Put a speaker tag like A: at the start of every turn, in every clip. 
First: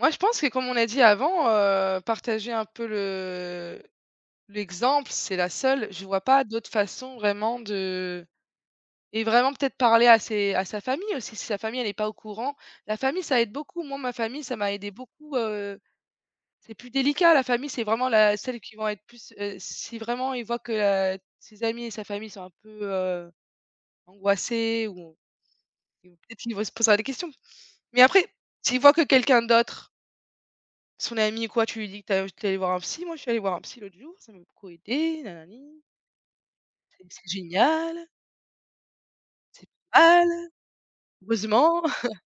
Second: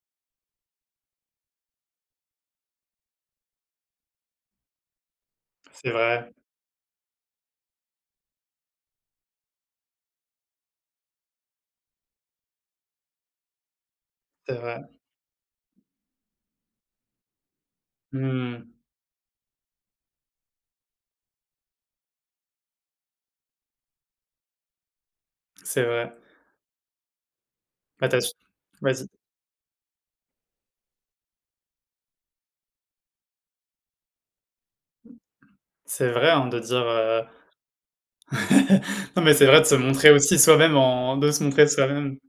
A: Moi, je pense que, comme on a dit avant, heu, partager un peu le l'exemple, c'est la seule
B: C'est
A: je vois
B: vrai.
A: pas d'autres façons, vraiment, de et vraiment, peut-être, parler à ses à sa famille aussi, si sa famille, elle est pas au courant. La famille, ça aide beaucoup, moi, ma famille,
B: C'est
A: ça m'a
B: vrai.
A: aidée beaucoup, heu. C'est plus délicat, la famille, c'est vraiment la
B: Mmh
A: celles qui
B: mh.
A: vont être plus heu, si vraiment ils voient que, heu, ses amis et sa famille sont un peu, heu, angoissés ou
B: C'est vrai.
A: peut-être qu'ils devraient se posera des questions. Mais
B: Bah, tu
A: après,
B: as s
A: s'ils voient que
B: vas-y.
A: quelqu'un d'autre son ami, quoi, tu lui dis que tu es tu es allé voir un psy: «Moi je suis allé voir un psy l'autre jour, ça m'a beaucoup aidé, nanani»
B: C'est vrai, hein, de dire,
A: «c'est
B: heu
A: c'est génial»
B: non, mais c'est vrai, de
A: «c'est
B: se montrer
A: pas
B: aussi
A: mal!
B: soi-même en de se montrer
A: Heureusement!»
B: soi-même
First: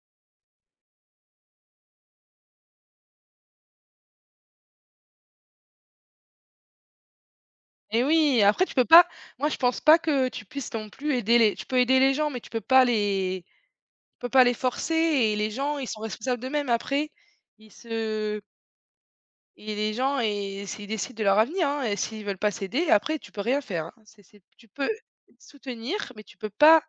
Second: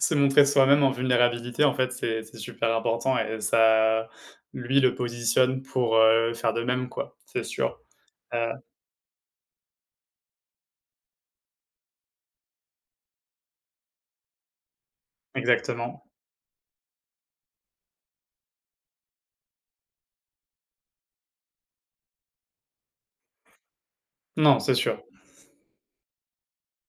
B: se montrer soi-même en vulnérabilité, en fait, c'est c'est super important et ça lui, le positionne pour, heu, faire de même, quoi. C'est sûr.
A: Et oui! Et
B: Heu
A: après, tu peux pas. Moi, je pense pas que tu puisses non plus aider les tu peux aider les gens, mais tu peux pas les tu peux pas les forcer et les gens, ils sont
B: Exactement.
A: responsables d'eux-mêmes, après, ils se et les gens et c'est ils décident de leur avenir, hein, et s'ils veulent pas s'aider, après tu peux rien faire, hein. C'est c'est
B: Non,
A: tu
B: c'est
A: peux
B: sûr.
A: soutenir, mais tu peux pas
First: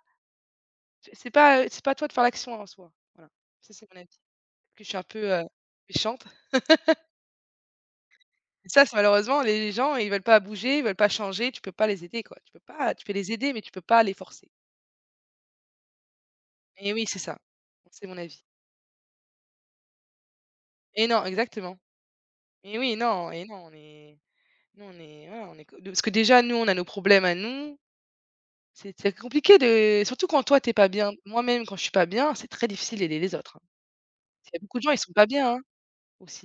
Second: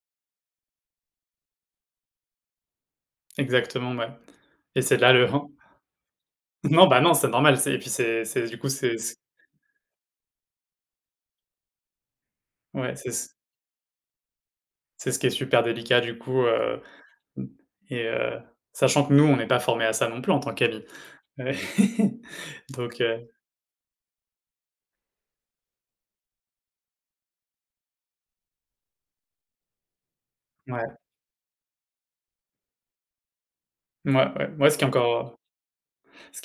A: c'est c'est pas, heu, c'est pas à toi de faire l'action en soi, voilà. C'est c'est
B: Exactement,
A: mon avis.
B: ouais.
A: En
B: Et
A: plus, je suis
B: c'est
A: un
B: là, le
A: peu, heu,
B: ran
A: méchante!
B: non, bah, non, c'est normal, c'est et puis c'est c'est, du
A: Et
B: coup,
A: ça, c'est
B: c'est c
A: malheureusement, les gens, ils veulent pas bouger, ils veulent pas changer, tu peux pas les aider, quoi. Tu peux pas
B: Ouais,
A: tu
B: c'est
A: peux
B: s
A: les aider, mais tu peux pas les forcer.
B: C'est ce qui est super délicat, du coup, heu,
A: Et oui, c'est ça,
B: m et
A: c'est mon
B: heu,
A: avis.
B: sachant que nous, on n'est pas formés à ça non plus, en tant qu'amis.
A: Et non,
B: Heu
A: exactement. Et oui,
B: donc, heu
A: non et non, on est, nous on est, voilà, on est co parce que, déjà, nous, on a nos problèmes à nous. C'est c'est c'est compliqué de surtout quand toi, tu es pas
B: Mouais.
A: bien. Moi, même quand je suis pas bien, c'est très difficile d'aider les autres, hein.
B: Mouais, ouais,
A: C'est il y a
B: ouais,
A: beaucoup
B: ce
A: de
B: qui est
A: gens, ils sont pas
B: encore
A: bien, hein,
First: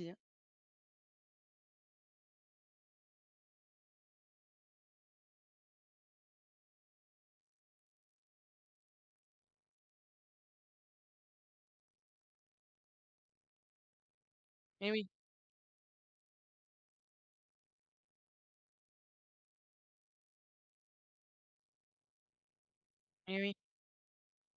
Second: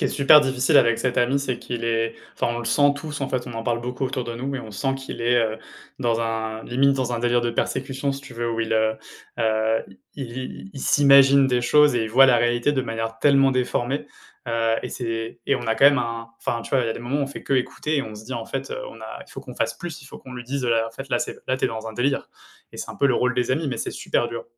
B: ce qui est
A: hein.
B: super difficile avec cet ami, c'est qu'il est, enfin, on le sent tous, en fait, on en parle beaucoup autour de nous, mais on sent qu'il est, heu, dans un limite dans un délire de persécution, si tu veux, où il heu, heu, i i i il s'imagine des choses et il voit la réalité de manière tellement déformée, heu et
A: Et oui.
B: c'est et on a quand même un, enfin, tu vois, il y a des moments où on fait que écouter et on se dit, en fait, heu, on a il faut qu'on fasse plus, il faut qu'on lui dise, heu: «En fait, là, c'est là, tu es dans un délire» et c'est un peu le rôle
A: Et
B: des
A: oui.
B: amis, mais c'est super dur.